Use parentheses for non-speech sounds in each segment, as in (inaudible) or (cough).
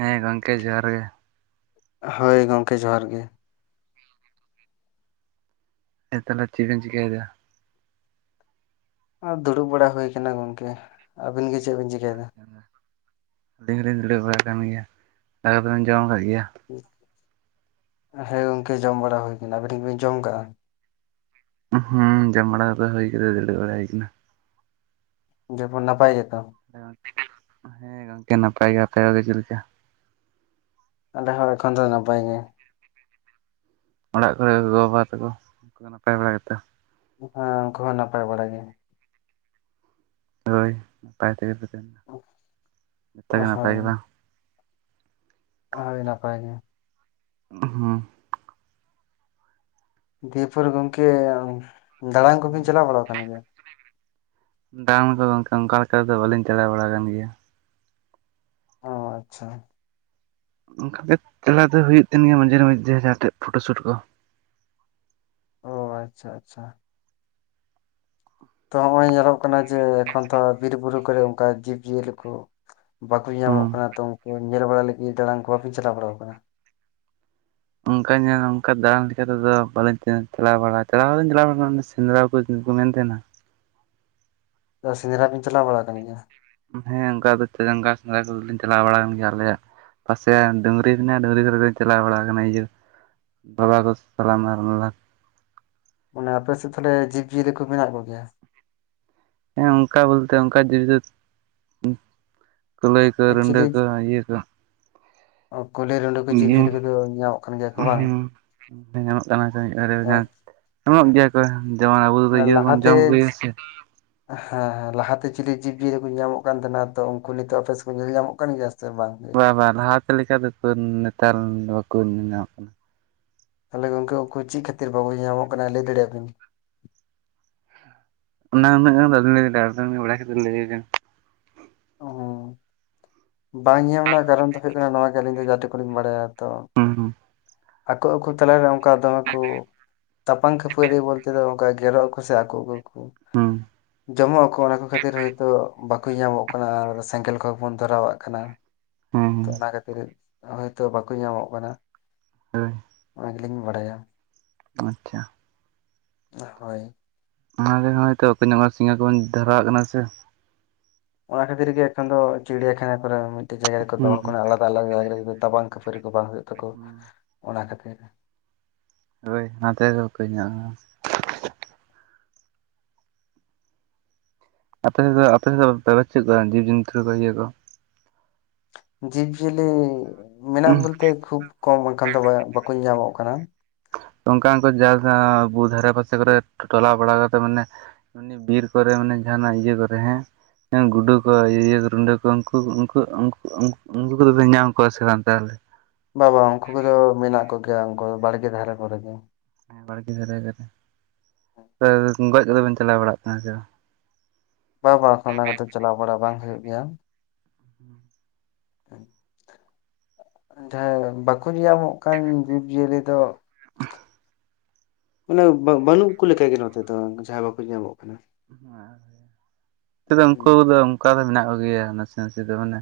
ᱦᱮᱸ, ᱜᱚᱝᱠᱮ ᱡᱚᱦᱟᱨ ᱜᱮ ᱾ ᱦᱳᱭ, ᱜᱚᱝᱠᱮ ᱡᱚᱦᱟᱨ ᱜᱮ ᱾ ᱦᱮᱸ ᱛᱟᱦᱚᱞᱮ ᱪᱮᱫ ᱵᱮᱱ ᱪᱮᱤᱠᱟᱹᱭᱮᱫᱟ? ᱫᱩᱲᱩᱵ ᱵᱟᱲᱟ ᱦᱩᱭ ᱟᱠᱟᱱᱟ ᱜᱚᱝᱠᱮ ᱟᱹᱵᱤᱱ ᱜᱮ ᱪᱮᱫ ᱵᱤᱱ ᱪᱠᱟᱹᱭᱮᱫᱟ? ᱟᱹᱞᱤᱧ ᱦᱚᱸᱞᱤᱧ ᱫᱩᱲᱩᱵ ᱵᱟᱲᱟ ᱠᱟᱱᱟ ᱜᱮᱭᱟ ᱾ ᱫᱟᱠᱟ ᱵᱮᱱ ᱡᱚᱢ ᱟᱠᱟᱫ ᱜᱮᱭᱟ? ᱦᱮᱸ ᱜᱚᱝᱠᱮ ᱾ ᱡᱚᱢ ᱵᱟᱲᱟ ᱦᱩᱭ ᱟᱠᱟᱱᱟ ᱟᱵᱤᱱ ᱫᱚ ᱵᱮᱱ ᱡᱚᱢ ᱠᱟᱜᱼᱟ? ᱦᱩᱸ, ᱡᱚᱢ ᱵᱟᱲᱟ ᱠᱚᱫᱚ ᱦᱩᱭ ᱠᱟᱛᱮ ᱫᱩᱲᱩᱵ ᱵᱟᱲᱟ ᱦᱩᱭ ᱠᱟᱱᱟ᱾ ᱡᱮ ᱵᱚᱱ ᱱᱟᱯᱟᱭ ᱜᱮᱛᱚ? (unintelligible) ᱱᱟᱯᱟᱭ ᱜᱮ, ᱟᱯᱮ ᱠᱚᱜᱮ ᱪᱮᱫ ᱞᱮᱠᱟ? ᱟᱞᱮ ᱦᱚᱸ ᱮᱠᱷᱚᱱ ᱫᱚ ᱱᱟᱯᱟᱭ ᱜᱮ᱾ ᱚᱲᱟᱜ ᱠᱚᱨᱮ ᱜᱚ ᱵᱟᱵᱟ ᱛᱟᱠᱚ ᱱᱟᱯᱟᱭ ᱵᱟᱲᱟ ᱜᱮᱛᱚ? ᱦᱮᱸ ᱩᱱᱠᱩ ᱦᱚᱸ ᱱᱟᱯᱟᱭ ᱵᱟᱲᱟ ᱜᱮ᱾ ᱦᱳᱭ ᱱᱟᱯᱟᱭ ᱛᱮᱜᱮ ᱛᱟᱦᱮᱱᱟ ᱡᱚᱛᱚᱜᱮ ᱦᱳᱭ ᱱᱟᱯᱟᱭ ᱜᱮ ᱵᱟᱝ᱾ ᱦᱳᱭ ᱱᱟᱯᱟᱭ ᱜᱮ ᱦᱮᱸ ᱫᱤᱭᱮᱯᱩᱨ ᱜᱚᱝᱠᱮ ᱫᱟᱟᱲᱟᱱ ᱠᱚᱵᱤᱱ ᱪᱟᱞᱟᱣ ᱵᱟᱲᱟ ᱟᱠ ᱜᱮᱭᱟ? (inaudible) ᱠᱚ ᱚᱱᱠᱟ ᱞᱮᱠᱟ ᱫᱚ ᱵᱟᱟᱹᱞᱤᱧ ᱪᱟᱞᱟᱣ ᱵᱟᱲᱟ ᱟᱠᱟᱱ ᱜᱮᱭᱟ᱾ ᱚ ᱟᱪᱪᱷᱟ᱾ ᱚᱱᱠᱟ ᱜᱮ ᱛᱮᱞᱟ ᱫᱚ ᱦᱩᱭᱩᱜ ᱛᱱ ᱜᱮᱭᱟ ᱢᱟᱡᱷᱮ ᱢᱟᱡᱷᱮ ᱡᱟᱦᱟᱸ ᱴᱷᱮᱡ ᱯᱷᱳᱴᱳ ᱥᱩᱴ ᱠᱚ ᱚ ᱟᱪᱪᱷᱟ ᱟᱪᱪᱷᱟ᱾ ᱛᱚ ᱱᱚᱜᱼᱚᱭ ᱧᱮᱞᱚᱜ ᱠᱟᱱᱟ ᱡᱮ ᱮᱠᱷᱚᱱ ᱛᱚ ᱵᱤᱨ ᱵᱩᱨᱩ ᱠᱚᱨᱮ ᱚᱱᱠᱟ ᱡᱤᱵᱽᱡᱤᱭᱟᱹᱞᱤ ᱠᱚᱼᱼ ᱵᱟᱠᱚ ᱧᱟᱢᱚᱜ ᱦᱩᱸ᱾ ᱠᱟᱱᱟ ᱛᱚ ᱩᱱᱠᱩ ᱧᱮᱞ ᱵᱟᱲᱟ ᱞᱟᱹᱜᱤᱫ ᱫᱟᱲᱟᱱ ᱠᱚ ᱵᱟᱠᱤᱱ ᱪᱟᱞᱟᱣ ᱵᱟᱲᱟ ᱟᱠᱟᱱᱟ? ᱚᱱᱠᱟ ᱧᱮᱞ ᱚᱱᱠᱟ ᱫᱟᱲᱟᱱ ᱞᱮᱠᱟ ᱛᱮᱫᱚ ᱵᱟᱟᱹᱞᱤᱧ ᱪᱟᱞᱟᱣ ᱵᱟᱲᱟᱜᱼᱟ ᱪᱟᱞᱟᱣ ᱵᱟᱲᱟᱧ ᱪᱟᱞᱟᱣᱲᱱᱟ ᱥᱮᱸᱫᱽᱨᱟ ᱠᱚ ᱠᱚ ᱢᱮᱱ ᱛᱟᱦᱮᱱᱟ᱾ ᱥᱮᱸᱫᱨᱟ ᱵᱤᱱ ᱪᱞᱟᱣ ᱵᱟᱲᱟ ᱠᱟᱱ ᱜᱮᱭᱟ? ᱦᱮᱸ ᱚᱱᱠᱟ ᱫᱚ ᱡᱟᱸᱜᱟ ᱥᱮᱸᱫᱽᱨᱟ ᱠᱚᱫᱚᱞᱧ ᱪᱟᱞᱟᱣ ᱵᱟᱲᱟ ᱠᱟᱱ ᱜᱮᱭᱟ ᱟᱞᱮᱭᱟᱜ, ᱯᱟᱥᱮ ᱰᱟᱝᱝᱨᱤ ᱢᱮᱱᱟᱜᱼᱟ ᱰᱟᱹᱝᱨᱤ ᱠᱚᱨᱮ ᱫᱚᱧ ᱪᱟᱞᱟᱣ ᱵᱟᱲᱟ ᱟᱠᱟᱱᱟ ᱤᱭᱟᱹᱼᱼ ᱵᱟᱵᱟ ᱫᱚ (inaudible) ᱢᱟᱱᱮ ᱟᱯᱮᱮᱥᱮᱫ ᱛᱟᱦᱚᱞᱮ ᱡᱤᱵᱽᱡᱤᱭᱟᱹᱞᱤ ᱠᱚ ᱢᱮᱱᱟᱜ ᱠᱚᱜᱮᱭᱟ? ᱦᱮᱸ ᱚᱱᱠᱟ ᱵᱚᱞᱛᱮ ᱚᱱᱠᱟ (inaudible) ᱡᱤ ᱫᱚ ᱠ ᱞᱟᱹᱭ ᱠᱚ ᱟᱨ ᱨᱩᱱᱰᱟ. ᱠᱚ ᱤᱭᱟᱹ ᱠᱚ ᱠᱩᱞᱦᱮᱩᱸᱰᱮᱠᱩ ᱤᱭᱟᱹ ᱡᱤᱵᱽᱡᱤᱭᱟᱹᱞᱤ ᱠᱚᱫᱚ ᱧᱟᱢᱚᱜ ᱠᱟᱱ ᱜᱮᱭᱟ ᱠᱚ ᱵᱟᱝ? ᱧᱟᱢᱚᱜ ᱠᱟᱱᱟ ᱢᱤᱫ ᱵᱟᱨᱭᱟ᱾ ᱮᱢᱚᱜ ᱜᱮᱭᱟ ᱠᱚ ᱡᱮᱢᱚᱱ ᱟᱵᱚ ᱢᱟᱱᱮ ᱤᱭᱟᱹ ᱫᱚᱵᱚᱱ ᱞᱟᱦᱟᱛᱮ ᱡᱚᱢ ᱠᱚᱜᱭᱟ ᱥᱮᱼᱼ ᱦᱮᱸ ᱦᱮᱸ ᱞᱟᱦᱟᱛᱮ ᱪᱤᱞᱤ ᱡᱤᱵᱡᱤᱭᱟᱹᱞᱤ ᱠᱚ ᱧᱟᱢᱚᱜ ᱠᱟᱱ ᱛᱟᱦᱮᱱᱟ ᱛᱚ ᱩᱱᱠᱩ ᱱᱤᱛᱚᱜ ᱚᱯᱮᱥ ᱠᱚ ᱧᱮᱞ ᱧᱟᱢᱚᱜ ᱠᱟᱱ ᱜᱮᱭᱟ ᱡᱥᱛᱮ ᱵᱟᱝᱼᱼ ᱵᱟᱨ ᱞᱟᱦᱟ ᱛᱮ ᱞᱮᱠᱟ ᱫᱚᱠᱚ ᱱᱮᱛᱟᱨ ᱵᱟᱠᱚ ᱧᱮᱞ ᱧᱟᱢᱚᱜ ᱠᱟᱱᱟ᱾ ᱛᱟᱦᱚᱞᱮ ᱜ ᱩᱱᱠᱠᱩ ᱪᱮᱫ ᱠᱷᱟᱹᱛᱤᱨ ᱵᱟᱵᱚ ᱧᱟᱢᱚᱜ ᱠᱟᱱᱟ ᱞᱟᱹᱭ ᱫᱟᱲᱮᱭᱟᱵᱤᱱ? ᱳᱱᱟ ᱚᱱᱟᱹ ᱜᱟᱱ ᱠᱟᱛᱮ ᱞᱟᱹᱭ ᱵᱮᱱ᱾ ᱦ ᱵᱟᱝ ᱧᱟᱢ ᱨᱮᱱᱟᱜ ᱠᱟᱨᱚᱱ ᱫᱚ ᱦᱩᱭᱩᱜ ᱠᱟᱱᱟ ᱱᱚ ᱜᱮ ᱟᱹᱞᱤᱧ ᱫᱚ ᱡᱟ ᱴᱩ ᱠᱩ ᱞᱤᱧ ᱵᱟᱲᱟᱭᱟ ᱛᱚᱼᱼ ᱦᱩᱸ ᱦᱩᱸ ᱟᱠᱚ ᱟᱠᱚ ᱛᱟᱞᱟᱨᱮ ᱚᱱᱠᱟ ᱫᱚᱢᱮ ᱠᱚᱼᱼ ᱛᱟᱯᱟᱝ ᱠᱷᱟᱹᱯᱟᱹᱨᱤ ᱵᱚᱞᱛᱮ ᱫᱚ ᱚᱱᱠᱟ ᱜᱮᱨᱚᱜ ᱟᱠᱚ ᱥᱮ ᱟᱠᱚᱚᱜ ᱠᱚᱼᱼ ᱦᱩᱸ ᱡᱚᱢᱚᱜ ᱟᱠᱚ ᱚᱱᱟ ᱠᱚ ᱠᱷᱟᱹᱛᱤᱨ ᱦᱚᱭᱛᱳ ᱵᱟᱠᱚ ᱧᱟᱢᱚᱜ ᱠᱟᱱᱟ ᱟᱨ ᱥᱮᱸᱜᱮᱞ ᱠᱚᱦᱚᱸ ᱵᱚᱱ ᱫᱷᱚᱨᱟᱣᱟᱜ ᱠᱟᱱᱟ᱾ ᱦᱮᱸ ᱛᱚ ᱦᱮᱸ ᱚᱱᱟ ᱠᱷᱟᱹᱛᱤᱨ ᱦᱚᱳᱭᱛᱚ ᱵᱟᱠᱚ ᱧᱟᱢᱚᱜ ᱠᱟᱱᱟ᱾ ᱦᱳᱭ ᱚᱱᱟ ᱜᱮᱞᱤᱧ ᱵᱟᱲᱟᱭᱟ᱾ ᱟᱪᱪᱷᱟ ᱦᱳᱭ ᱚᱱᱟᱱᱟᱜᱮ ᱦᱚᱭᱛᱚ ᱚᱠᱚᱭ ᱧᱚᱜ ᱥᱤᱸᱜᱮᱞ ᱠᱚᱵᱚᱱ ᱫᱷᱷᱟᱨᱟᱣᱟᱜ ᱠᱟᱱᱟ ᱥᱮ᱾ ᱚᱱᱟ ᱠᱷᱟᱹᱛᱤᱨ ᱜᱮ ᱮᱠᱷᱚᱱ ᱫᱚ ᱪᱤᱲᱤᱭᱟᱠᱷᱟᱱᱟ ᱠᱚᱨᱮ ᱢᱤᱫᱴᱮᱡ ᱡᱟᱭᱜᱟ ᱨᱮ ᱦᱩᱸ ᱫᱚᱦᱚ ᱠᱟᱱᱟ ᱟᱞᱟᱫᱟ ᱟᱞᱟᱫᱟ ᱡᱟᱭᱜᱟ ᱨᱮᱟ ᱵᱟᱝ ᱠᱷᱩᱯᱟᱹᱨᱤ ᱠᱚ ᱵᱟᱝ ᱦᱩᱭᱩᱜ ᱛᱟᱠᱚ ᱦᱩᱸ ᱚᱱᱟ ᱠᱷᱟᱹᱛᱤᱨ᱾ ᱦᱳᱭ ᱚᱱᱟᱛᱮ ᱫᱚ ᱵᱟᱠᱚ ᱧᱟᱢᱼᱟ ᱦᱚᱸ ᱟᱯᱮ ᱥᱮᱫ ᱫᱚ ᱟᱯᱮ ᱥᱮᱫ ᱫᱚ ᱵᱮᱵᱟᱨ ᱪᱮᱫ ᱠᱚ ᱡᱤᱵᱽ ᱡᱚᱱᱛᱩ ᱠᱚ ᱤᱭᱟᱹ ᱠᱚ? ᱡᱤᱵᱽᱡᱤᱭᱟᱹᱞᱤ ᱢᱮᱱᱟᱜ ᱵᱚᱞᱛᱮ ᱠᱷᱩᱵ ᱠᱚᱢ ᱮᱠᱷᱟᱱ ᱫᱚ ᱵᱟᱠᱚ ᱧᱟᱢᱚᱜ ᱠᱟᱱᱟ᱾ ᱛᱚ ᱚᱝᱠᱟ ᱚᱝᱠᱟ ᱡᱟᱫᱟ ᱵᱩ ᱫᱷᱟᱨᱮ ᱯᱟᱥᱮ ᱠᱚᱨᱮ ᱴᱚᱞᱟ ᱵᱲᱟ ᱠᱟᱛᱮ ᱢᱟᱱᱮ ᱩᱱᱤ ᱵᱤᱨ ᱠᱚᱨᱮ ᱢᱟᱱᱮ ᱡᱟᱦᱟᱸᱱᱟᱜ ᱤᱭᱟᱹ ᱫᱟᱨᱮ ᱦᱮᱸ ᱜᱩᱰᱩ ᱠᱚ ᱤᱭᱟᱹ ᱤᱭᱟᱹ ᱠᱚ ᱨᱩᱰᱟᱹ ᱠᱚ ᱩᱱᱠᱩ ᱩᱱ ᱩᱱᱠᱩ ᱠᱚᱫᱚᱯᱮ ᱧᱟᱢ ᱠᱚᱣᱟ ᱥᱮ ᱵᱟᱝ ᱛᱟᱦᱚᱞᱮ ᱵᱟᱵᱟ ᱩᱱᱠᱩ ᱠᱚᱫᱚ ᱢᱮᱱᱟᱜ ᱠᱚᱜᱮᱭᱟ ᱩᱱᱠᱩ ᱵᱟᱲᱜᱮ ᱫᱷᱟᱨᱮ ᱠᱚᱨᱮ ᱜᱮ ᱦᱮᱸ ᱵᱟᱲᱜᱮ ᱫᱷᱟᱨᱮ ᱨᱮ ᱥᱟᱹᱨᱟᱭ ᱜᱚᱡ ᱠᱚᱫᱚ ᱵᱮᱱ ᱪᱟᱞᱟᱣ ᱵᱟᱲᱟᱜ ᱠᱟᱱᱟ ᱥᱮ ᱵᱟᱝ ᱵᱟᱝ ᱵᱟᱝᱠᱷᱚᱱ ᱚᱱᱟ ᱠᱟᱛᱮ ᱪᱟᱞᱟᱣ ᱵᱟᱲᱟᱟᱜ ᱵᱟᱝ ᱦᱩᱭᱩᱜ ᱜᱮᱭᱟ᱾ (unintelligible) (unintelligible) ᱡᱟᱦᱟᱸᱭ ᱵᱟᱠᱚ ᱧᱟᱢᱚᱜ ᱠᱟᱱ ᱡᱤᱵᱽ ᱡᱤᱭᱟᱹᱞᱤ ᱫᱚ (unintelligible) ᱢᱟᱱᱮ ᱵᱟ ᱵᱟᱹᱱᱩᱜ ᱠᱚ ᱞᱮᱠᱟ ᱜᱮ ᱱᱚᱛᱮ ᱫᱚ ᱡᱟᱦᱟᱸ ᱵᱟᱠᱚ ᱧᱟᱢᱚᱜ ᱠᱟᱱᱟ᱾ ᱦᱮᱸ ᱱᱚᱛᱮ ᱫᱚ ᱩᱱᱠᱩ ᱫᱚ ᱚᱱᱠᱟ ᱫᱚ ᱢᱮᱱᱟᱜ ᱠᱚ ᱜᱮᱭᱟ ᱱᱟᱥᱮ ᱱᱟᱥᱮ ᱫᱚ ᱢᱟᱱᱮ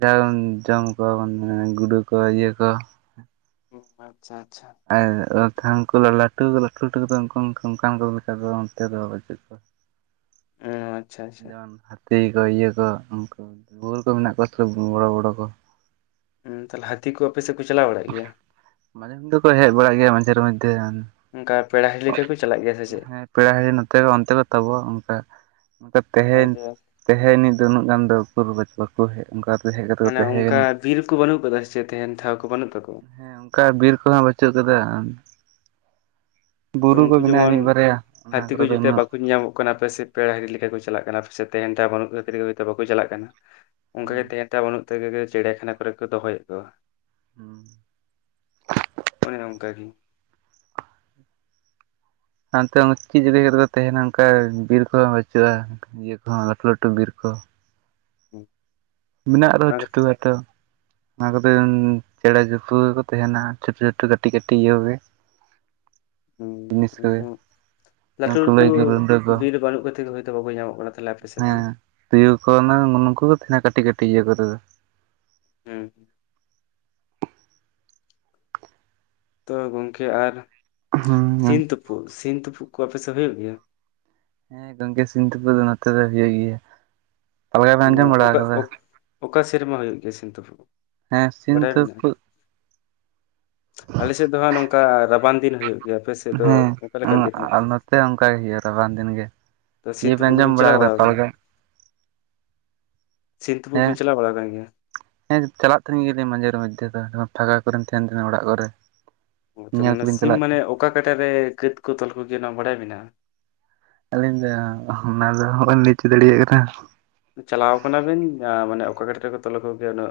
ᱡᱟᱦᱟᱸ ᱵᱚᱱ ᱡᱚᱢ ᱠᱚᱣᱟ ᱵᱚᱱ ᱢᱟᱱᱮ ᱜᱩᱰᱩ ᱠᱚ ᱤᱭᱟᱹ ᱠᱚ (unintelligible) ᱟᱪᱪᱷᱟ ᱟᱪᱪᱷᱟ᱾ ᱟᱨ ᱛᱷᱟᱱ ᱠᱚ ᱞᱟᱹᱴᱩ ᱞᱟᱹᱴᱩ ᱞᱟᱹᱴᱩ ᱠᱚᱫᱚ ᱩᱱᱠᱩ ᱚᱱᱠᱟᱱ ᱠᱚ ᱞᱮᱠᱟ ᱫᱚ ᱚᱱᱛᱮ ᱫᱚ ᱵᱟᱹᱪᱩᱜ ᱠᱚᱣᱟ᱾ ᱚ ᱟᱪᱪᱷᱟ ᱟᱪᱪᱷᱟ ᱡᱮᱢᱚᱱ (unintelligible) ᱛᱤᱜᱤ ᱠᱚ ᱤᱭᱟᱹ ᱠᱚ ᱩᱱᱠᱩ ᱵᱩᱨ ᱠᱚ ᱢᱮᱱᱟᱜ ᱠᱚᱣᱟ ᱥᱮ ᱵᱷᱩ ᱵᱚᱲᱚ ᱵᱚᱲᱚ ᱠᱚ ᱦᱩᱸᱛᱟᱦᱚᱞᱮ ᱦᱟᱹᱛᱤ ᱠᱚ ᱟᱯᱮ ᱥᱮᱫ ᱠᱚ ᱪᱟᱞᱟᱣ ᱵᱟᱲᱟᱜ ᱜᱮᱭᱟ ᱢᱟᱱᱮᱱ ᱧᱤᱫᱟᱹ ᱠᱚ ᱦᱮᱡ ᱵᱟᱲᱟᱜ ᱜᱮᱭᱟ ᱢᱟᱡᱷᱮᱨ ᱢᱚᱫᱽᱫᱷᱮ ᱚᱱᱠᱟ ᱯᱮᱲᱟ ᱦᱤᱨᱤ ᱞᱮᱠᱟ ᱠᱚ ᱪᱟᱞᱟᱜ ᱜᱮᱭᱟ ᱥᱮ ᱪᱮᱫ ᱯᱮᱲᱟ ᱦᱤᱨᱤ ᱱᱚᱛᱮ ᱠᱷᱚᱡ ᱚᱱᱛᱮ ᱠᱚ ᱛᱟᱵᱚ ᱚᱱᱠᱟ ᱚᱱᱠᱟ ᱛᱮᱦᱮᱧ ᱟᱪᱪᱷᱟ ᱛᱮᱦᱮᱧ ᱟᱹᱱᱤᱡ ᱫᱚ ᱩᱱᱟᱹᱜ ᱜᱟᱱ ᱫᱚ ᱩᱠᱩᱨ ᱵᱟᱠᱩ ᱦᱮᱡ ᱚᱱᱠᱟ ᱦᱮᱡ ᱠᱟᱛᱮ ᱠᱚ ᱢᱟᱱᱮ ᱚᱱᱠᱟ ᱛᱟᱦᱮᱸᱭ ᱠᱟᱱᱟ᱾ ᱵᱤᱨ ᱠᱚ ᱵᱟᱹᱱᱩᱜ ᱟᱠᱟᱫᱟ ᱥᱮ ᱪᱮᱫ ᱛᱟᱦᱮᱱ ᱴᱷᱟᱶ ᱠᱚ ᱵᱟᱹᱱᱩᱜ ᱛᱟᱠᱚᱣᱟ ᱦᱮᱸ ᱚᱱᱠᱟ ᱵᱤᱨ ᱠᱚᱱᱟᱜ ᱵᱟᱹᱪᱩᱜ ᱟᱠᱟᱫᱟ ᱛᱚ ᱵᱩᱨᱩ ᱠᱚ ᱩᱱᱠᱩ ᱢᱮᱱᱟᱜ-ᱟ ᱡᱮᱢᱚᱱ ᱢᱤᱫ ᱵᱟᱨᱭᱟ ᱚᱱᱟ ᱠᱚ ᱨᱮ ᱫᱚ ᱩᱱᱟᱹᱜ ᱠᱚᱱᱟ ᱟᱯᱮ ᱥᱮᱫ ᱯᱮᱲᱟ ᱦᱤᱨᱤ ᱞᱮᱠᱟ ᱠᱚ ᱪᱟᱞᱟᱜ ᱠᱟᱱᱟ ᱥᱮ ᱛᱮᱦᱮᱱ ᱴᱷᱟᱶ ᱵᱟᱹᱱᱩᱜ ᱛᱟᱯᱮ ᱛᱤᱜᱤ ᱜᱮ ᱦᱚᱭ ᱛᱚ ᱵᱟᱠᱚ ᱪᱟᱞᱟᱜ ᱠᱟᱱᱟ ᱚᱱᱠᱟ ᱜᱮ ᱦᱩᱸ ᱛᱮᱦᱮᱱ ᱴᱷᱟᱶ ᱵᱟᱹᱱᱩᱜ ᱛᱮ ᱜᱮ ᱪᱮᱲᱤᱭᱟᱠᱷᱟᱱᱟ ᱠᱚ ᱨᱮ ᱠᱚ ᱫᱚᱦᱚᱭᱮᱫ ᱠᱚᱣᱟ᱾ (inaudible) ᱦᱳᱭ ᱚᱱᱠᱟ ᱜᱤ ᱦᱟᱱᱛᱮ ᱦᱚᱸ ᱪᱮᱫ ᱡᱟᱜᱟᱹᱭ ᱨᱮ ᱠᱚ ᱛᱟᱦᱮᱱᱟ ᱚᱱᱠᱟ ᱵᱤᱨ ᱠᱚ ᱦᱚᱸ ᱵᱟᱹᱪᱩᱜ-ᱟ᱾ ᱤᱭᱟᱹ ᱠᱚ ᱦᱚᱸ ᱞᱟᱹᱴᱩ ᱞᱟᱹᱴᱩ ᱵᱤᱨ ᱠᱚ ᱦᱩᱸ ᱢᱮᱱᱟᱜ ᱨᱮᱦᱚᱸ ᱪᱷᱩᱴᱩ ᱜᱟᱛᱚ ᱚᱱᱟ ᱠᱚ ᱫᱟᱹᱱ ᱪᱮᱸᱬᱮ ᱡᱩᱯᱷᱣᱟᱹ ᱠᱚ ᱛᱟᱦᱮᱱᱟ ᱪᱷᱳᱴᱳ ᱪᱷᱳᱴᱳ ᱠᱟᱹᱴᱤᱡ ᱠᱟᱹᱴᱤᱡ ᱤᱭᱟᱹ ᱠᱚ ᱜᱮ (inaudible) ᱦᱩᱸ ᱱᱚᱜ-ᱚᱭ ᱛᱚ ᱞᱟᱹᱴᱩ ᱞᱟᱹᱴᱩ ᱠᱩᱞᱟᱹᱭ ᱠᱚ ᱨᱩᱰᱟᱹ ᱠᱚ ᱵᱤᱨ ᱵᱟᱹᱱᱩᱜ ᱠᱷᱟᱹᱛᱤᱨ ᱦᱚᱭ ᱛᱚ ᱵᱟᱠᱚ ᱧᱟᱢᱚᱜ ᱠᱟᱱᱟ᱾ ᱛᱟᱦᱚᱞᱮ ᱟᱯᱮ ᱥᱮᱫ ᱫᱚ ᱦᱮᱸ ᱛᱩᱭᱩ ᱠᱚ ᱩᱱᱟᱝ ᱱᱩ ᱱᱩᱠᱩ ᱠᱚ ᱛᱟᱦᱮᱱᱟ ᱠᱟᱹᱴᱤᱡ ᱠᱟᱹᱴᱤᱡ ᱤᱭᱟᱹ ᱠᱚᱨᱮ ᱫᱚ ᱦᱩᱸ ᱛᱚ ᱜᱚᱝᱠᱮ ᱟᱨ ᱥᱤᱢ ᱦᱮᱸ ᱛᱩᱯᱩᱜ ᱥᱤᱢ ᱛᱩᱯᱩᱜ ᱠᱚ ᱟᱯᱮ ᱥᱮᱫ ᱦᱩᱭᱩᱜ ᱜᱮᱭᱟ ᱦᱮᱸ ᱜᱚᱝᱠᱮ ᱥᱤᱢ ᱛᱩᱯᱩᱜ ᱫᱚ ᱱᱚᱛᱮ ᱫᱚ ᱦᱩᱭᱩᱜ ᱜᱮᱭᱟ᱾ ᱯᱟᱞᱮ ᱵᱮᱱ ᱢᱟᱱᱮ ᱟᱸᱡᱚᱢ ᱵᱟᱲᱟ ᱚᱠᱟ ᱟᱠᱟᱫᱟ ᱚᱠ ᱚᱠᱟ ᱥᱮᱨᱢᱟ ᱦᱩᱭᱩᱜ ᱜᱮᱭᱟ ᱥᱤᱢ ᱛᱩᱯᱩᱜ ᱦᱮᱸ ᱥᱤᱢ ᱛᱩᱯᱩᱜ ᱟᱞᱮ ᱥᱮᱫ ᱫᱚ ᱦᱟᱸᱜ ᱱᱚᱝᱠᱟ ᱨᱟᱵᱟᱝ ᱫᱤᱱ ᱦᱩᱭᱩᱜ ᱜᱮᱭᱟ ᱟᱯᱮ ᱥᱮᱫ ᱫᱚ ᱚᱠᱟ ᱞᱮᱠᱟᱱ ᱫᱤᱱ ᱦᱩᱭᱩᱜ ᱜᱮᱭᱟ ᱥᱮ ᱚᱱᱠᱟ ᱜᱮ ᱦᱩᱭᱩᱜ-ᱟ ᱨᱟᱵᱟᱝ ᱫᱤᱱ ᱜᱮ ᱛᱚ ᱥᱤᱢ ᱤᱭᱟᱹ ᱯᱮ ᱛᱩᱯᱩᱜ ᱠᱚᱵᱤᱱ ᱟᱸᱡᱚᱢ ᱵᱟᱲᱟ ᱪᱟᱞᱟᱣ ᱟᱠᱟᱫᱟ ᱟᱠᱟᱱᱟ? ᱯᱟᱞᱜᱟᱱ ᱥᱤᱢ ᱛᱩᱯᱩᱜ ᱦᱮᱸ ᱵᱤᱱ ᱪᱟᱞᱟᱣ ᱵᱟᱲᱟ ᱟᱠᱟᱱ ᱜᱮᱭᱟ ᱦᱮᱸ ᱪᱟᱞᱟᱜ ᱛᱟᱦᱮᱱ ᱜᱮᱭᱟ ᱞᱤᱧ ᱢᱟᱡᱷᱮᱨ ᱢᱚᱫᱷᱮ ᱫᱚ ᱯᱷᱟᱜᱟ ᱠᱚᱨᱮᱱ ᱛᱟᱦᱮᱱ ᱛᱟᱦᱮᱱᱟ ᱚᱲᱟᱜ ᱠᱚ ᱨᱮ ᱦᱚᱭ ᱛᱚ ᱢᱟᱱᱮ ᱥᱤᱢ ᱢᱟᱱᱮ ᱚᱠᱟ ᱠᱟᱴᱟ ᱨᱮ ᱠᱟᱹᱛ ᱠᱚ ᱛᱚᱞ ᱠᱚ ᱜᱮᱭᱟ ᱚᱱᱟ ᱵᱟᱰᱟᱭ ᱢᱮᱱᱟᱜ-ᱟ ᱟᱹᱞᱤᱧ ᱫᱚ ᱚᱱᱟ ᱫᱚ ᱚᱦᱚ ᱞᱤᱧ ᱞᱟᱹᱭ ᱦᱚᱪᱚ ᱫᱟᱲᱮᱭᱟᱜ ᱠᱟᱱᱟ᱾ ᱪᱟᱞᱟᱣ ᱟᱠᱟᱱᱟ ᱵᱤᱱ ᱡᱟᱸ ᱢᱟᱱᱮ ᱚᱠᱟ ᱠᱟᱴᱟ ᱨᱮ ᱠᱚ ᱛᱚᱞ ᱟᱠᱚ ᱜᱮᱭᱟ ᱩᱱᱟᱹᱜ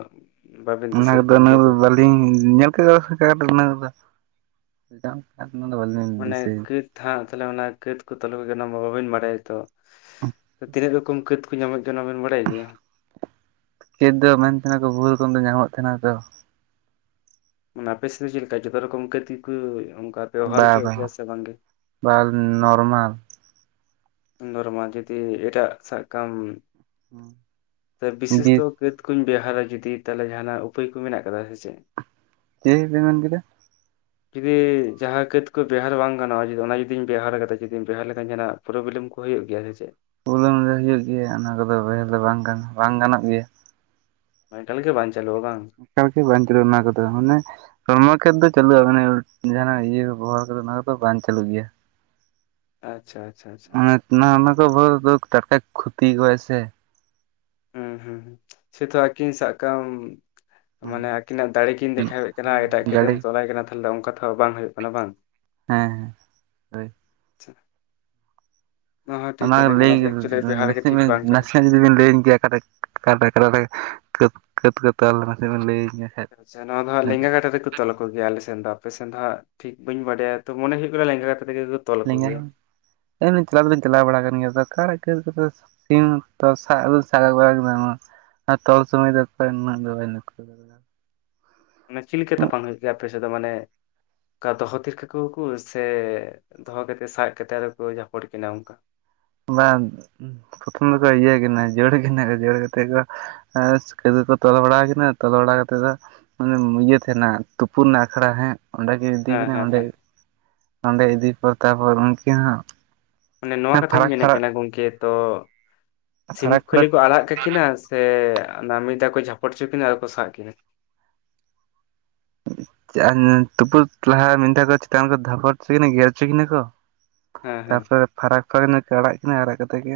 ᱵᱟᱵᱤᱱ ᱚᱱᱟ ᱠᱚ ᱫᱤᱥᱟᱹᱭᱮᱫ ᱫᱚ ᱠᱟᱱᱟ ᱩᱱᱟᱹᱜ ᱥᱮ ᱫᱚ ᱪᱮᱫ? ᱵᱟᱹᱞᱤᱧ ᱧᱮᱞ ᱠᱮᱫ (unintelligible) (unintelligible) ᱩᱱᱟᱹᱜ ᱫᱚ ᱵᱟᱹᱞᱤᱧ ᱫᱤᱥᱟᱹᱭᱟ᱾ ᱦᱮ ᱛᱟᱦᱚᱞᱮ ᱚᱱᱟ ᱠᱷᱟᱹᱛ ᱠᱚ ᱛᱚᱞ ᱟᱠᱚ ᱜᱮᱭᱟ ᱚᱱᱟ ᱢᱟ ᱵᱟᱹᱵᱤᱧ ᱵᱟᱲᱟᱭᱟ ᱛᱚ ᱛᱤᱱᱟᱹᱜ ᱨᱚᱠᱚᱢ ᱠᱟᱹᱛ ᱠᱚ ᱧᱟᱢᱚᱜ ᱜᱮᱭᱟ ᱚᱱᱟ ᱵᱮᱱ ᱵᱟᱰᱟᱭ ᱜᱮᱭᱟ᱾ ᱠᱟᱹᱛ ᱫᱚ ᱢᱮᱱ ᱛᱟᱦᱮᱱᱟᱠᱚ ᱵᱚᱦᱩ ᱨᱚᱠᱚᱡ ᱛᱮ ᱧᱟᱢᱚᱜ ᱛᱟᱦᱮᱱᱟ ᱛᱚ ᱢᱟᱱᱮ ᱟᱯᱮ ᱥᱮᱫ ᱫᱚ ᱪᱮᱫ ᱞᱮᱠᱟ ᱡᱚᱛᱚ ᱨᱚᱠᱚᱢ ᱠᱟᱹᱛ ᱜᱮ ᱠᱚ ᱚᱱᱠᱟ ᱵᱮᱣᱦᱟᱨ ᱵᱟ ᱦᱚᱪᱚᱣᱟᱜ ᱵᱟ ᱜᱮᱭᱟ ᱥᱮ ᱵᱟᱝᱜᱮ? ᱵᱟᱝ ᱱᱚᱨᱢᱟᱞ ᱱᱚᱨᱢᱟᱞ ᱡᱩᱫᱤ ᱮᱴᱟᱜ ᱥᱟᱵ ᱠᱟᱢ ᱵᱤᱥ ᱵᱤᱥᱮᱥᱛᱚ ᱠᱟᱹᱛ ᱠᱚᱧ ᱵᱮᱣᱦᱟᱨᱟ ᱡᱩᱫᱤ ᱛᱟᱦᱚᱞᱮ ᱡᱟᱦᱟᱸᱱᱟᱜ ᱩᱯᱟᱹᱭ ᱠᱚ ᱢᱮᱱᱟᱜ ᱟᱠᱟᱫᱟ ᱥᱮ ᱪᱮᱫ? ᱪᱮᱫ ᱵᱮᱱ ᱢᱮᱱ ᱠᱮᱫᱟ? ᱡᱩᱫᱤ ᱡᱟᱦᱟᱸ ᱠᱟᱹᱛ ᱠᱚ ᱵᱮᱣᱦᱟᱨ ᱵᱟᱝ ᱜᱟᱱᱚᱜ-ᱟ ᱡᱚ ᱚᱱᱟ ᱡᱩᱫᱤᱧ ᱵᱮᱣᱦᱟᱨ ᱠᱟᱫᱟ ᱡᱩᱫᱤᱢ ᱵᱮᱣᱦᱟᱨ ᱞᱮᱠᱷᱟᱱ ᱡᱟᱦᱟ ᱱᱟᱜ ᱯᱨᱚᱵᱞᱮᱢ ᱠᱚ ᱦᱩᱭᱩᱜ ᱜᱮᱭᱟ ᱥᱮ ᱪᱮᱫ? (unintelligible) ᱚᱱᱟ ᱠᱚᱫᱚ ᱵᱮᱣᱦᱟᱨ ᱫᱚ ᱵᱟᱝ ᱵᱟᱝ ᱜᱟᱱᱚᱜ ᱜᱮᱭᱟ᱾ (unintelligible) ᱞᱟᱹᱜᱤᱜ ᱜᱮ ᱵᱟᱝ ᱪᱟᱞᱩᱣᱟ ᱵᱟᱝ? ᱮᱠᱟᱞ ᱛᱮ ᱵᱟᱝ ᱪᱟᱞᱩᱣᱟ ᱚᱱᱟ ᱠᱚᱫᱚ ᱢᱟᱱᱮ ᱠᱚᱨᱢᱚ ᱠᱷᱮᱛ ᱫᱚ ᱪᱟᱹᱞᱩᱜ-ᱟ ᱢᱟᱱᱮ ᱡᱟᱦᱟᱱᱟᱜ ᱤᱭᱟᱹ ᱵᱮᱵᱚᱦᱟᱨ ᱚᱱᱟ ᱠᱚᱫᱚ ᱵᱟᱝ ᱪᱟᱹᱞᱩᱜ ᱜᱮᱭᱟ᱾ ᱟᱪᱪᱷᱟ ᱟᱪᱪᱷᱟ ᱟᱪᱪᱷᱟ᱾ ᱚᱱᱟ ᱚᱱᱮ ᱫᱚ ᱴᱟᱴᱠᱟ ᱠᱷᱩᱛᱤ ᱠᱚᱣᱟ ᱥᱮ᱾ ᱦᱩᱸ ᱦᱩᱸ ᱥᱮ ᱛᱚ ᱟᱹᱠᱤᱱ ᱥᱟᱵ ᱠᱟᱜ-ᱟᱢ ᱢᱟᱱᱮ ᱟᱹᱠᱤᱱᱟᱜ ᱫᱟᱲᱮ ᱠᱤᱱ ᱫᱮᱠᱷᱟᱣᱮᱫ ᱠᱟᱱᱟ ᱮᱴᱟᱜ ᱠᱟᱹᱛ ᱠᱟᱛᱮᱢ ᱜᱟᱹᱰᱤ ᱛᱚᱞᱟᱭ ᱠᱟᱱᱟ ᱛᱟᱦᱮ ᱫᱚ ᱚᱱᱠᱟ ᱛᱚᱸ ᱵᱟᱝ ᱦᱩᱭᱩᱜ ᱠᱟᱱᱟ ᱵᱟᱝ᱾ ᱦᱮᱸ ᱦᱮᱸ ᱦᱳᱭ ᱟᱪᱪᱷᱟ᱾ ᱦᱚᱸ ᱴᱷᱤᱠ ᱚᱱᱟ ᱠᱟᱛᱷᱟ ᱜᱮ ᱞᱟᱹᱭ ᱫᱚ ᱮᱠᱪᱩᱭᱮᱞᱤ ᱵᱮᱣᱦᱟᱨ ᱜᱮ ᱱᱟᱥᱮ ᱴᱷᱤᱠ ᱵᱟᱝ ᱠᱟᱱᱟ᱾ ᱱᱟᱥᱮ ᱱᱟᱜ ᱡᱩᱫᱤ ᱵᱮᱱ ᱞᱟᱹᱭᱟᱹᱧ ᱠᱤᱧᱟ ᱚᱠᱟᱴᱟᱜ (unintelligible) ᱠᱟ. ᱛ ᱠᱚ ᱛᱚᱞ ᱞᱮᱱᱟ ᱥᱮ ᱵᱟᱝ ᱞᱟᱹᱭᱤᱧ ᱢᱮ᱾ ᱥᱮ ᱱᱚᱣᱟ ᱫᱚ ᱦᱟᱜ ᱞᱮᱜᱟ ᱠᱟᱴᱟ ᱛᱮᱠᱚ ᱛᱚᱞ ᱟᱠᱚ ᱜᱮᱭᱟ ᱟᱞᱮᱥᱮᱱ ᱫᱚ ᱟᱯᱮᱥᱮᱱ ᱫᱚ ᱦᱟᱸᱜ ᱴᱷᱤᱠ ᱵᱟᱹᱧ ᱵᱟᱰᱟᱭᱟ ᱛᱚ ᱢᱚᱱᱮ ᱦᱩᱭᱩᱜ ᱞᱮᱸᱜᱟ ᱠᱟᱛᱮᱫ ᱜᱮ ᱛᱚᱞ ᱟᱠᱚ ᱞᱤᱧᱟ ᱜᱮᱭᱟ᱾ (unintelligible) ᱪᱟᱞᱟᱣ ᱫᱚᱞᱤᱧ ᱪᱟᱞᱟᱣ ᱵᱟᱲᱟ ᱟᱠᱟᱱ ᱜᱮᱭᱟ ᱚᱠᱟᱨᱮ (unintelligible) ᱛᱤᱱ ᱚᱠᱛᱚ ᱥᱟᱵ ᱫᱤᱧ ᱥᱟᱵ (unintelligible) ᱟᱨ ᱛᱚᱞ ᱥᱚᱢᱚᱭ (unintelligible) ᱩᱱᱟᱹᱜ ᱫᱚ ᱵᱟᱧ ᱞᱚᱠᱠᱷᱚᱭᱟ᱾ ᱢᱟᱱᱮ ᱪᱮᱫ ᱞᱮᱠᱟ ᱛᱟᱯᱟᱢ ᱦᱩᱭᱩᱜ ᱜᱮᱭᱟ ᱟᱯᱮ ᱥᱮᱫ ᱫᱚ ᱢᱟᱱᱮ ᱚᱱᱠᱟ ᱫᱚᱦᱚ ᱛᱷᱤᱨ ᱠᱟᱠᱚᱣᱟ ᱠᱚ ᱥᱮ ᱫᱚᱦᱚ ᱠᱟᱛᱮᱫ ᱥᱟᱵ ᱠᱟᱛᱮᱫ ᱟᱨ ᱠᱚ ᱡᱷᱟᱯᱚᱲ ᱠᱤᱱᱟ ᱚᱱᱠᱟ᱾ ᱵᱟᱝ ᱯᱨᱚᱛᱷᱚᱢ ᱫᱚᱠᱚ ᱤᱭᱟᱹ ᱠᱤᱱᱟᱹ ᱡᱟᱹᱲ ᱠᱤᱱᱟᱹ ᱠᱚ ᱡᱟᱹᱲ ᱠᱟᱛᱮ ᱠᱚ ᱠᱟᱹᱛ ᱠᱚ ᱛᱚᱞ ᱵᱟᱲᱟ ᱠᱤᱱᱟ ᱛᱚᱞᱚ ᱵᱟᱲᱟ ᱠᱟᱛᱮᱫ ᱫᱚ ᱢᱟᱱᱮ ᱤᱭᱟᱹ ᱛᱟᱦᱮᱱᱟ ᱛᱩᱯᱩᱱ ᱟᱠᱷᱲᱟ ᱦᱮᱸ᱾ ᱚᱸᱰᱮ ᱠᱤᱱ ᱤᱫᱤ ᱦᱮᱸ ᱠᱤᱱᱟᱹ ᱦᱮᱸ ᱚᱸᱰᱮ ᱦᱮᱸ ᱚᱸᱰᱮ ᱤᱫᱤ ᱯᱚᱨ ᱛᱟᱯᱚᱨ ᱩᱱᱠᱤᱱ ᱦᱚᱸ᱾ ᱚᱱᱮ ᱱᱚᱣᱟ ᱠᱟᱛᱷᱟᱧ ᱯᱷᱟᱨᱟᱠ ᱢᱮᱱᱮᱫ ᱯᱷᱟᱨᱟᱠ ᱠᱟᱱᱟ ᱜᱚᱢᱠᱮ ᱛᱚ ᱥᱤᱢ ᱯᱷᱟᱨᱟᱠ ᱠᱷᱟᱹᱞᱤ ᱯᱷᱟᱨᱟᱠ ᱠᱚ ᱟᱲᱟᱜ ᱠᱟᱠᱤᱱᱟ ᱥᱮ ᱚᱱᱟ ᱢᱤᱫ ᱫᱷᱟᱣ ᱠᱚ ᱡᱷᱟᱯᱚᱴ ᱚᱪᱚ ᱠᱤᱱᱟᱹ ᱟᱨ ᱠᱚ ᱥᱟᱵ ᱠᱤᱱᱟ᱾ (unintelligible) ᱞᱟᱦᱟ ᱢᱤᱫ ᱫᱷᱟᱣ ᱠᱚ ᱪᱤᱛᱟᱱ ᱨᱮᱠᱚ ᱡᱷᱟᱯᱚᱴ ᱦᱚᱪᱚ ᱠᱤᱱ ᱜᱮᱨ ᱦᱚᱰᱟᱜ ᱠᱤᱱᱟ ᱠᱚ᱾ ᱦᱮᱸ ᱦᱮᱸ ᱛᱟᱯᱚᱨᱮ ᱯᱷᱟᱨᱟᱠ ᱯᱷᱟᱨᱟᱠ ᱱᱟᱹᱠ ᱟᱲᱟᱜ ᱠᱤᱱᱟᱹ ᱟᱲᱟᱜ ᱠᱟᱛᱮᱫ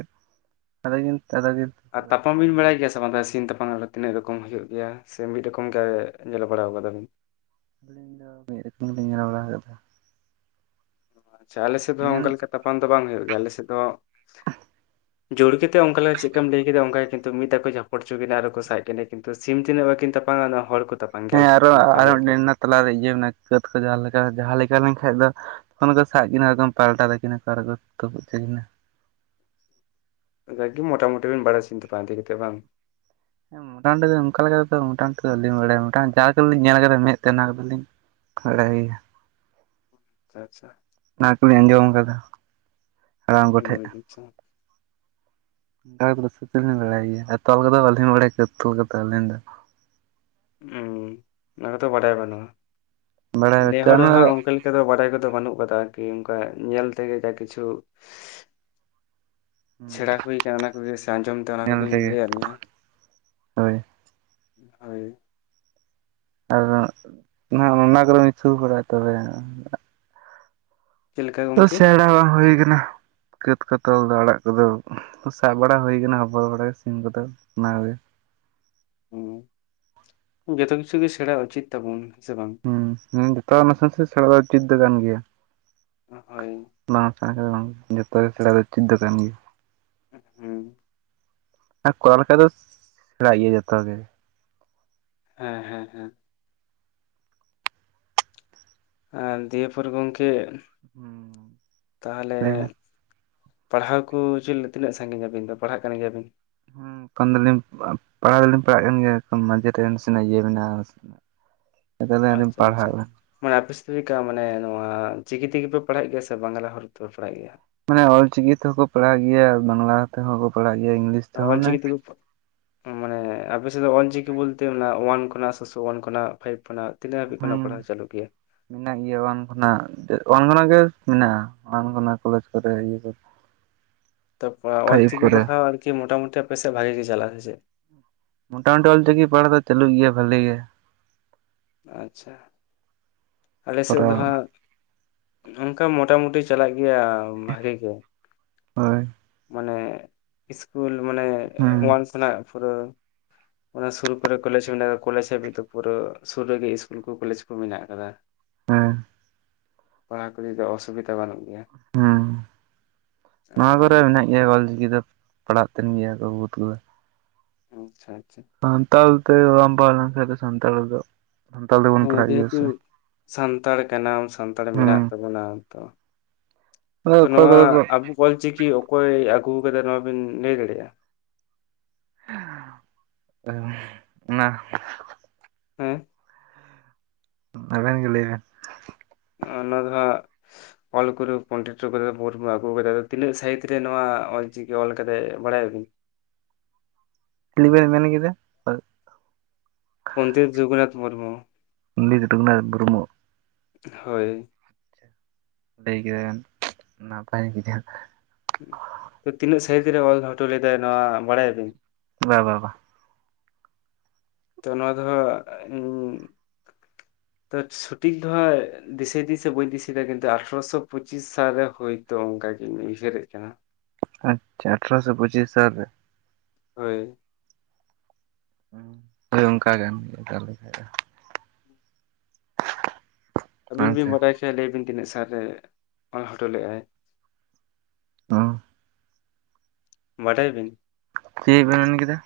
ᱟᱫᱚ ᱠᱤᱱ ᱟᱫᱚ ᱠᱤᱱ᱾ ᱟᱨ ᱛᱩᱯᱩᱜᱼᱟ ᱛᱟᱯᱟᱢ ᱵᱤᱱ ᱵᱟᱲᱟᱭ ᱟᱹᱞᱤᱧ ᱜᱮᱭᱟ (unintelligible) ᱛᱟᱯᱟᱝ ᱛᱤᱱᱟᱹᱜ ᱨᱚᱠᱚᱢ ᱦᱩᱭᱩᱜ ᱜᱮᱭᱟ ᱥᱮ ᱢᱤᱫ ᱨᱚᱠᱚᱢ ᱜᱮ ᱧᱮᱞᱚ ᱵᱟᱲᱟ ᱠᱟᱫᱟ ᱵᱤᱱ? ᱟᱞᱤᱧ ᱫᱚ ᱢᱤᱫ ᱨᱚᱠᱚᱢ ᱜᱮᱞᱤᱧ ᱧᱮᱞ ᱵᱟᱲᱟ ᱟᱠᱟᱫᱟ᱾ ᱟᱪᱪᱷᱟ ᱟᱞᱮᱥᱮᱫ ᱧᱮᱞ ᱚᱱᱠᱟ ᱞᱮᱠᱟ ᱛᱟᱯᱟᱱ ᱫᱚ ᱵᱟᱝ ᱦᱩᱭᱩᱜ ᱜᱮᱭᱟ ᱟᱞᱮ ᱥᱮᱫ ᱫᱚ ᱡᱳᱲ ᱠᱟᱛᱮᱫ ᱚᱱᱠᱟ ᱞᱮᱠᱟ ᱪᱮᱫᱠᱟᱢ ᱞᱟᱹᱭ ᱠᱮᱫᱟ ᱚᱱᱠᱟ ᱠᱤᱱᱛᱩ ᱢᱤᱫ ᱫᱷᱟᱣ ᱠᱚ ᱡᱷᱟᱯᱚᱴ ᱦᱚᱪᱚ ᱠᱤᱱᱟ ᱟᱨ ᱠᱚ ᱥᱟᱵ ᱠᱤᱱᱟ᱾ ᱠᱤᱱᱛᱩ ᱥᱤᱢ ᱛᱤᱱᱟᱹᱜ ᱵᱟᱠᱤᱱ ᱛᱟᱯᱟᱢᱟ ᱠᱤᱱᱛᱩ ᱦᱚᱲ ᱠᱚ ᱛᱟ ᱦᱮᱸ ᱟᱨᱚ ᱟᱨ ᱢᱤᱫᱴᱮᱱ ᱛᱟᱞᱟ ᱨᱮ ᱤᱭᱟᱹ ᱠᱟᱹᱛ ᱠᱚ ᱡᱟᱦᱟ ᱞᱮᱠᱟ ᱡᱟᱦᱟᱸ ᱞᱮᱠᱟ ᱞᱮᱱᱠᱷᱟᱱ ᱫᱚ (unintelligible) ᱠᱚ ᱥᱟᱵ ᱠᱤᱱᱟ ᱮᱠᱫᱚᱢ ᱯᱟᱞᱴᱟ ᱛᱟᱠᱤᱱᱟ ᱛᱟᱨᱯᱚᱨ ᱠᱚ ᱛᱚᱯᱚᱛ ᱠᱤᱱᱟ᱾ (unintelligible) ᱢᱚᱴᱟ ᱢᱩᱴᱤ ᱵᱤᱱ ᱵᱟᱲᱟᱭᱟ ᱥᱤᱢ ᱛᱚᱯᱚᱛ ᱤᱫᱤ ᱠᱟᱛᱟᱫ ᱵᱟᱝ᱾ ᱦᱮ ᱢᱚᱴᱟᱢᱩᱴᱤ ᱫᱚ ᱚᱝᱠᱟ ᱞᱮᱠᱟ ᱛᱮᱫᱚ ᱢᱚᱴᱟᱢᱩᱴᱤ ᱫᱚ ᱵᱟᱹᱞᱤᱧ ᱵᱟᱰᱟᱭᱟ ᱡᱟ ᱩᱛᱟᱹᱨ ᱞᱤᱧ ᱧᱮᱞ ᱠᱟᱫᱟ ᱢᱮᱫ ᱛᱮᱱᱟ ᱾ ᱦᱳᱭ᱾ ᱟᱪᱪᱷᱟ ᱾ ᱚᱱᱟ ᱠᱚᱞᱤᱧ ᱟᱸᱡᱚᱢ ᱠᱟᱫᱟ᱾ (unintelligible) (unintelligible) ᱵᱟᱲᱟᱭ ᱜᱮᱭᱟ ᱟᱨ ᱛᱚᱞ ᱠᱚᱫᱚ ᱵᱟᱞᱤᱧ ᱵᱟᱲᱟᱭ ᱜᱮ ᱛᱚᱞ ᱠᱟᱫᱚ ᱟᱹᱞᱤᱧ ᱫᱚ ᱦᱩᱸ ᱚᱱᱟ ᱠᱚᱫᱚ ᱵᱟᱰᱟᱭ ᱵᱟᱹᱱᱩᱜᱼᱟ ᱵᱟᱲᱟᱭ ᱵᱟᱪᱩᱜᱼᱟ ᱱᱮᱦᱚᱲ ᱚᱱᱟ ᱦᱚ ᱫᱚ ᱚᱱᱠᱟ ᱞᱮ ᱠᱟ ᱫᱚ ᱵᱟᱰᱟᱭ ᱠᱚᱫᱚ ᱵᱟᱹᱱᱩᱜ ᱠᱟᱫᱟ ᱚᱱᱠᱟ ᱧᱮᱞ ᱛᱮᱜᱮ ᱡᱟ ᱠᱤᱪᱷᱩ ᱥᱮᱬᱟ ᱦᱩᱭ ᱟᱠᱟᱱᱟ ᱚᱱᱟ ᱠᱚᱜᱮ ᱥᱮ ᱟᱸᱡᱚᱢ ᱛᱮ ᱚᱱᱟ ᱧᱮᱞ ᱠᱚᱜᱤᱧ ᱛᱮᱜᱮ ᱞᱟᱹᱭᱟᱫ ᱢᱮᱭᱟ, ᱦᱳᱭ ᱦᱳᱭ᱾ ᱟᱫᱚ ᱚᱱᱟ ᱠᱚᱨᱮ ᱛᱷᱩᱣ ᱵᱟᱲᱟᱭ ᱛᱚᱵᱮ ᱪᱮᱫ ᱞᱮᱠᱟ ᱛᱚ ᱜᱚᱝᱠᱮ ᱥᱮᱲᱟ ᱦᱩᱭ ᱠᱟᱱᱟ᱾ ᱠᱷᱟᱹᱫᱽ ᱠᱚ ᱛᱚᱞ ᱫᱚ ᱟᱲᱟᱜ ᱠᱚᱫᱚ ᱥᱟᱵ ᱵᱟᱲᱟ ᱦᱩᱭ ᱠᱟᱱᱟ ᱦᱚᱵᱚᱨ ᱵᱟᱲᱟ ᱥᱤᱢ ᱠᱚᱫᱚ ᱚᱱᱟᱜᱮ ᱦᱩᱸ ᱡᱷᱚᱛᱚ ᱠᱤᱪᱷᱩ ᱜᱮ ᱥᱮᱬᱟ ᱩᱪᱤᱛ ᱛᱟᱵᱚᱱ ᱦᱮᱸᱥᱮ ᱵᱟᱝ? ᱦᱩᱸ ᱡᱚᱛᱚᱣᱟᱜ ᱱᱟᱥᱮ ᱱᱟᱥᱮ ᱥᱮᱲᱟ ᱫᱚ ᱩᱪᱤᱫ ᱫᱚ ᱠᱟᱱ ᱜᱮᱭᱟ᱾ ᱦᱳᱭ᱾ (unintelligible) ᱡᱷᱚᱛᱚ ᱜᱮ ᱥᱮᱬᱟ ᱫᱚ ᱩᱪᱤᱫ ᱫᱚ ᱠᱟᱱ ᱜᱮᱭᱟ᱾ ᱩᱸᱜ ᱩᱸ᱾ ᱟᱨ ᱠᱚᱨᱟᱣ ᱞᱮᱠᱟ ᱫᱚ ᱥᱮᱬᱟᱭ ᱜᱮᱭᱟ ᱡᱷᱚᱛᱚ ᱜᱮ᱾ ᱦᱮᱸ ᱦᱮᱸ ᱦᱮᱸ᱾ ᱟᱸ ᱫᱤᱭᱮ ᱯᱚᱨ ᱜᱚᱢᱠᱮ ᱛᱟᱦᱚᱞᱮ ᱞᱟᱹᱭ ᱵᱮᱱ ᱯᱟᱲᱦᱟᱣ ᱠᱚ ᱪᱮᱫ ᱛᱤᱱᱟᱹᱜ ᱥᱟᱺᱜᱤᱧ ᱟᱵᱤᱱ ᱫᱚ ᱯᱟᱲᱦᱟᱜ ᱠᱟᱱ ᱜᱮᱭᱟ ᱵᱤᱱ? ᱦᱮᱸ ᱮᱠᱷᱟᱱ ᱫᱚᱞᱤᱧ ᱯᱟᱲᱦᱟᱣ ᱫᱚᱞᱤᱧ ᱯᱟᱲᱦᱟᱜ ᱠᱟᱱ ᱜᱮᱭᱟ ᱢᱟᱡᱷᱮ ᱥᱮᱱᱟᱜ ᱤᱭᱟᱹ ᱢᱮᱱᱟᱜᱼᱟ (inaudible) ᱟᱪᱪᱷᱟ ᱟᱪᱪᱷᱟ᱾ ᱯᱟᱲᱦᱟᱜ ᱠᱟᱱᱟ ᱢᱟᱱᱮ ᱟᱯᱮ ᱥᱮᱫ ᱪᱮᱫ ᱞᱮᱠᱟ ᱢᱟᱱᱮ ᱱᱚᱣᱟ ᱪᱤᱠᱤ ᱛᱮᱜᱮ ᱯᱮ ᱯᱟᱲᱦᱟᱜ ᱜᱮᱭᱟ ᱥᱮ ᱵᱟᱝᱞᱟ ᱦᱚᱨ ᱛᱮᱯᱮ ᱯᱟᱲᱦᱟᱜ ᱜᱮᱭᱟ? ᱢᱟᱱᱮ ᱚᱞᱪᱤᱠᱤ ᱛᱮᱦᱚᱸ ᱠᱚ ᱯᱟᱲᱦᱟᱜ ᱜᱮᱭᱟ, ᱵᱟᱝᱞᱟ ᱛᱮᱦᱚᱸ ᱠᱚ ᱯᱟᱲᱦᱟᱜ ᱜᱮᱭᱟ, ᱤᱝᱞᱤᱥ ᱛᱮᱦᱚᱸ ᱢᱟᱱᱮ ᱚᱞᱪᱤᱠᱤ ᱛᱮᱠᱩ ᱢᱟᱱᱮ ᱟᱯᱮ ᱥᱮᱫ ᱫᱚ ᱚᱞᱪᱤᱠᱤ ᱵᱚᱞᱛᱮ ᱚᱣᱟᱱ ᱠᱷᱚᱱᱟᱜ ᱥᱚᱥᱚ ᱭᱟᱱ ᱠᱷᱚᱱᱟᱜ ᱯᱷᱟᱭᱤᱵ ᱠᱷᱚᱱᱟᱜ ᱛᱤᱱᱟᱹᱜ ᱦᱟᱵᱤᱡ ᱦᱩᱸ ᱠᱷᱚᱱᱟᱜ ᱯᱟᱲᱦᱟᱣ ᱪᱟᱞᱩᱜ ᱜᱮᱭᱟ? ᱢᱮᱱᱟᱜ ᱜᱮᱭᱟ ᱚᱣᱟᱱ ᱠᱷᱚᱱᱟᱜ ᱚᱣᱟᱱ ᱠᱷᱚᱱᱟᱜ ᱜᱮ ᱢᱮᱱᱟᱜᱼᱟ ᱚᱣᱟᱱ ᱠᱷᱚᱱᱟᱜ ᱠᱚᱞᱮᱡᱽ ᱠᱚᱨᱮ ᱤᱭᱟᱹ ᱠᱚᱨᱮ (inaudible) ᱛᱟ ᱯᱚᱨᱮ ᱯᱷᱟᱭᱤᱵ ᱚᱞᱪᱤᱠᱤ ᱯᱟᱲᱦᱟᱣ ᱟᱨᱠᱤ ᱢᱚᱴᱟᱢᱩᱴᱤ ᱟᱯᱮ ᱥᱮᱫ ᱵᱷᱟᱜᱤ ᱜᱮ ᱪᱟᱞᱟᱜᱼᱟ ᱥᱮ ᱪᱮᱫ? ᱢᱚᱴᱟᱢᱩᱴᱤ ᱚᱞᱪᱤᱠᱤ ᱯᱟᱲᱦᱟᱜ ᱫᱚ ᱪᱟᱹᱞᱩᱜ ᱜᱮᱭᱟ ᱵᱷᱟᱞᱤ ᱜᱮ᱾ ᱟᱪᱪᱷᱟ ᱟᱞᱮ ᱥᱮᱫ ᱫᱚ ᱠᱚᱨᱟᱣ ᱦᱟᱸᱜ ᱚᱱᱠᱟ ᱢᱚᱴᱟ ᱢᱩᱴᱤ ᱪᱟᱞᱟᱜ ᱜᱮᱭᱟ ᱵᱷᱟᱜᱤ ᱜᱮ᱾ ᱦᱳᱭ᱾ ᱢᱟᱱᱮ ᱤᱥᱠᱩᱞ ᱢᱟᱱᱮ ᱦᱩᱸ ᱚᱣᱟᱱ ᱠᱷᱟᱱᱟᱜ ᱯᱩᱨᱟᱹ ᱚᱱᱟ ᱥᱩᱨᱩ ᱠᱚᱨᱮ ᱠᱚᱞᱮᱡᱽ ᱢᱮᱱᱟᱜ ᱠᱟᱫᱟ ᱠᱚᱞᱮᱡᱽ ᱦᱟᱹᱵᱤᱡ ᱫᱚ ᱯᱩᱨᱟᱹ ᱥᱩᱨ ᱨᱮᱜᱮ ᱤᱥᱠᱩᱞ ᱠᱚ ᱠᱚᱞᱮᱡᱽ ᱠᱚ ᱢᱮᱱᱟᱜ ᱠᱟᱫᱟ᱾ ᱦᱮᱸ᱾ ᱯᱟᱲᱦᱟᱣ ᱠᱚ ᱞᱤᱭᱮ ᱫᱚ ᱚᱥᱩᱵᱤᱫᱟ ᱵᱟᱹᱱᱩᱜ ᱜᱮᱭᱟ᱾ ᱦᱩᱸ ᱱᱚᱣᱟ ᱦᱳᱭ ᱠᱚᱨᱮ ᱢᱮᱱᱟᱜ ᱜᱮᱭᱟ ᱚᱞᱪᱤᱠᱤ ᱫᱚ ᱯᱟᱲᱦᱟᱜ ᱛᱟᱦᱮᱱ ᱜᱮᱭᱟ ᱠᱚ (unintelligible) ᱠᱚᱫᱚ, ᱩᱸ ᱟᱪᱪᱷᱟ ᱟᱪᱪᱷᱟ᱾ ᱥᱟᱱᱛᱟᱲ ᱛᱮ ᱵᱟᱢ ᱯᱟᱲᱦᱟᱣ ᱞᱮᱱᱠᱷᱟᱱ ᱫᱚ ᱥᱟᱱᱛᱟᱲᱛᱮ ᱫᱚ ᱥᱟᱱᱛᱟᱲ ᱛᱮᱵᱚᱱ ᱦᱮᱸ ᱯᱟᱲᱦᱟᱜ ᱜᱮᱭᱟ ᱡᱮᱦᱮᱛᱩ ᱥᱮ ᱥᱟᱱᱛᱟᱲ ᱠᱟᱱᱟᱢ ᱥᱟᱱᱛᱟᱲ ᱢᱮᱱᱟᱜ ᱦᱩᱸ ᱛᱟᱵᱚᱱᱟ ᱛᱚ ᱟᱫᱚ ᱛᱚ ᱚᱠᱚᱭ ᱱᱚᱣᱟ ᱠᱚᱫᱚ ᱠᱚ ᱟᱵᱚ ᱚᱞᱪᱤᱠᱤ ᱚᱠᱚᱭ ᱟᱹᱜᱩ ᱠᱟᱫᱟ ᱱᱚᱣᱟ ᱵᱤᱱ ᱞᱟᱹᱭ ᱫᱟᱲᱮᱭᱟᱜᱼᱟ? ᱚᱱᱟ ᱦᱮᱸ᱾ ᱟᱵᱮᱱ ᱜᱮ ᱞᱟᱹᱭ ᱵᱮᱱ᱾ ᱚᱱᱟ ᱫᱚ ᱦᱟᱸᱜ ᱚᱞ ᱜᱩᱨᱩ ᱯᱚᱸᱰᱤᱛ ᱨᱚᱜᱷᱩᱱᱟᱛᱷ ᱢᱩᱨᱢᱩ ᱟᱹᱜᱩ ᱟᱠᱟᱫᱟ ᱛᱤᱱᱟᱹᱜ ᱥᱟᱭᱤᱛ ᱨᱮ ᱱᱚᱣᱟ ᱚᱞ ᱪᱤᱠᱤ ᱚᱞ ᱠᱟᱫᱟᱭ ᱵᱟᱲᱟᱭᱟᱵᱤᱱ? ᱪᱤᱞᱤ ᱵᱮᱱ ᱢᱮᱱ ᱠᱮᱫᱟ? ᱯᱚᱸᱱᱰᱤᱛ ᱨᱚᱜᱷᱩᱱᱟᱛᱷ ᱢᱩᱨᱢᱩ᱾ (unintelligible) ᱦᱳᱭ ᱞᱟᱹᱭ ᱠᱮᱫᱟ ᱵᱮᱱ ᱱᱟᱯᱟᱭ (unintelligible) ᱛᱚ ᱛᱤᱱᱟᱹᱜ ᱥᱟᱦᱤᱫ ᱨᱮ ᱚᱞ ᱦᱚᱴᱚ ᱞᱮᱫᱟ ᱱᱚᱣᱟ ᱵᱟᱲᱟᱭ ᱟᱵᱤᱱ ᱵᱟ ᱵᱟ ᱵᱟ ᱛᱚ ᱱᱚᱣᱟ ᱫᱚ ᱦᱟᱜ ᱦᱩ (inaudible) ᱛᱚ ᱥᱩᱴᱷᱤᱠ ᱫᱚ ᱦᱟᱜ ᱫᱤᱥᱟᱹᱭ ᱥᱮ ᱵᱟᱝ ᱫᱤᱥᱟᱹᱭ ᱫᱟ ᱠᱤᱱᱛᱩ ᱟᱴᱷᱮᱨᱚᱥᱚ ᱯᱩᱪᱤᱥ ᱥᱟᱞ ᱨᱮ ᱦᱩᱭ ᱛᱚ ᱚᱱᱠᱟ ᱜᱤᱧ ᱩᱭᱦᱟᱹᱨ ᱮᱫ ᱠᱟᱱᱟ᱾ ᱟᱪᱪᱷᱟ ᱟᱴᱷᱨᱚᱥᱚ ᱥᱮ ᱯᱚᱪᱤᱥ ᱥᱟᱞ ᱨᱮ? ᱦᱳᱭ ᱦᱳᱭ ᱚᱱᱠᱟ ᱜᱟᱱ ᱜᱮ ᱛᱟᱦᱚᱞᱮ ᱠᱷᱟᱱ ᱫᱚ ᱟᱹᱵᱤᱱ ᱵᱟᱝ ᱥᱮ ᱵᱤᱱ ᱵᱟᱰᱟᱭ ᱠᱷᱟᱡ ᱞᱟᱹᱭ ᱵᱤᱱ ᱛᱤᱱᱟᱹᱜ ᱥᱟᱞ ᱨᱮ ᱚᱞ ᱦᱚᱴᱚ ᱞᱮᱟᱭ᱾ ᱚ ᱵᱟᱰᱟᱭ ᱟ ᱵᱤᱱ? ᱪᱮᱫ ᱵᱮᱱ ᱢᱮᱱ ᱠᱮᱫᱟ?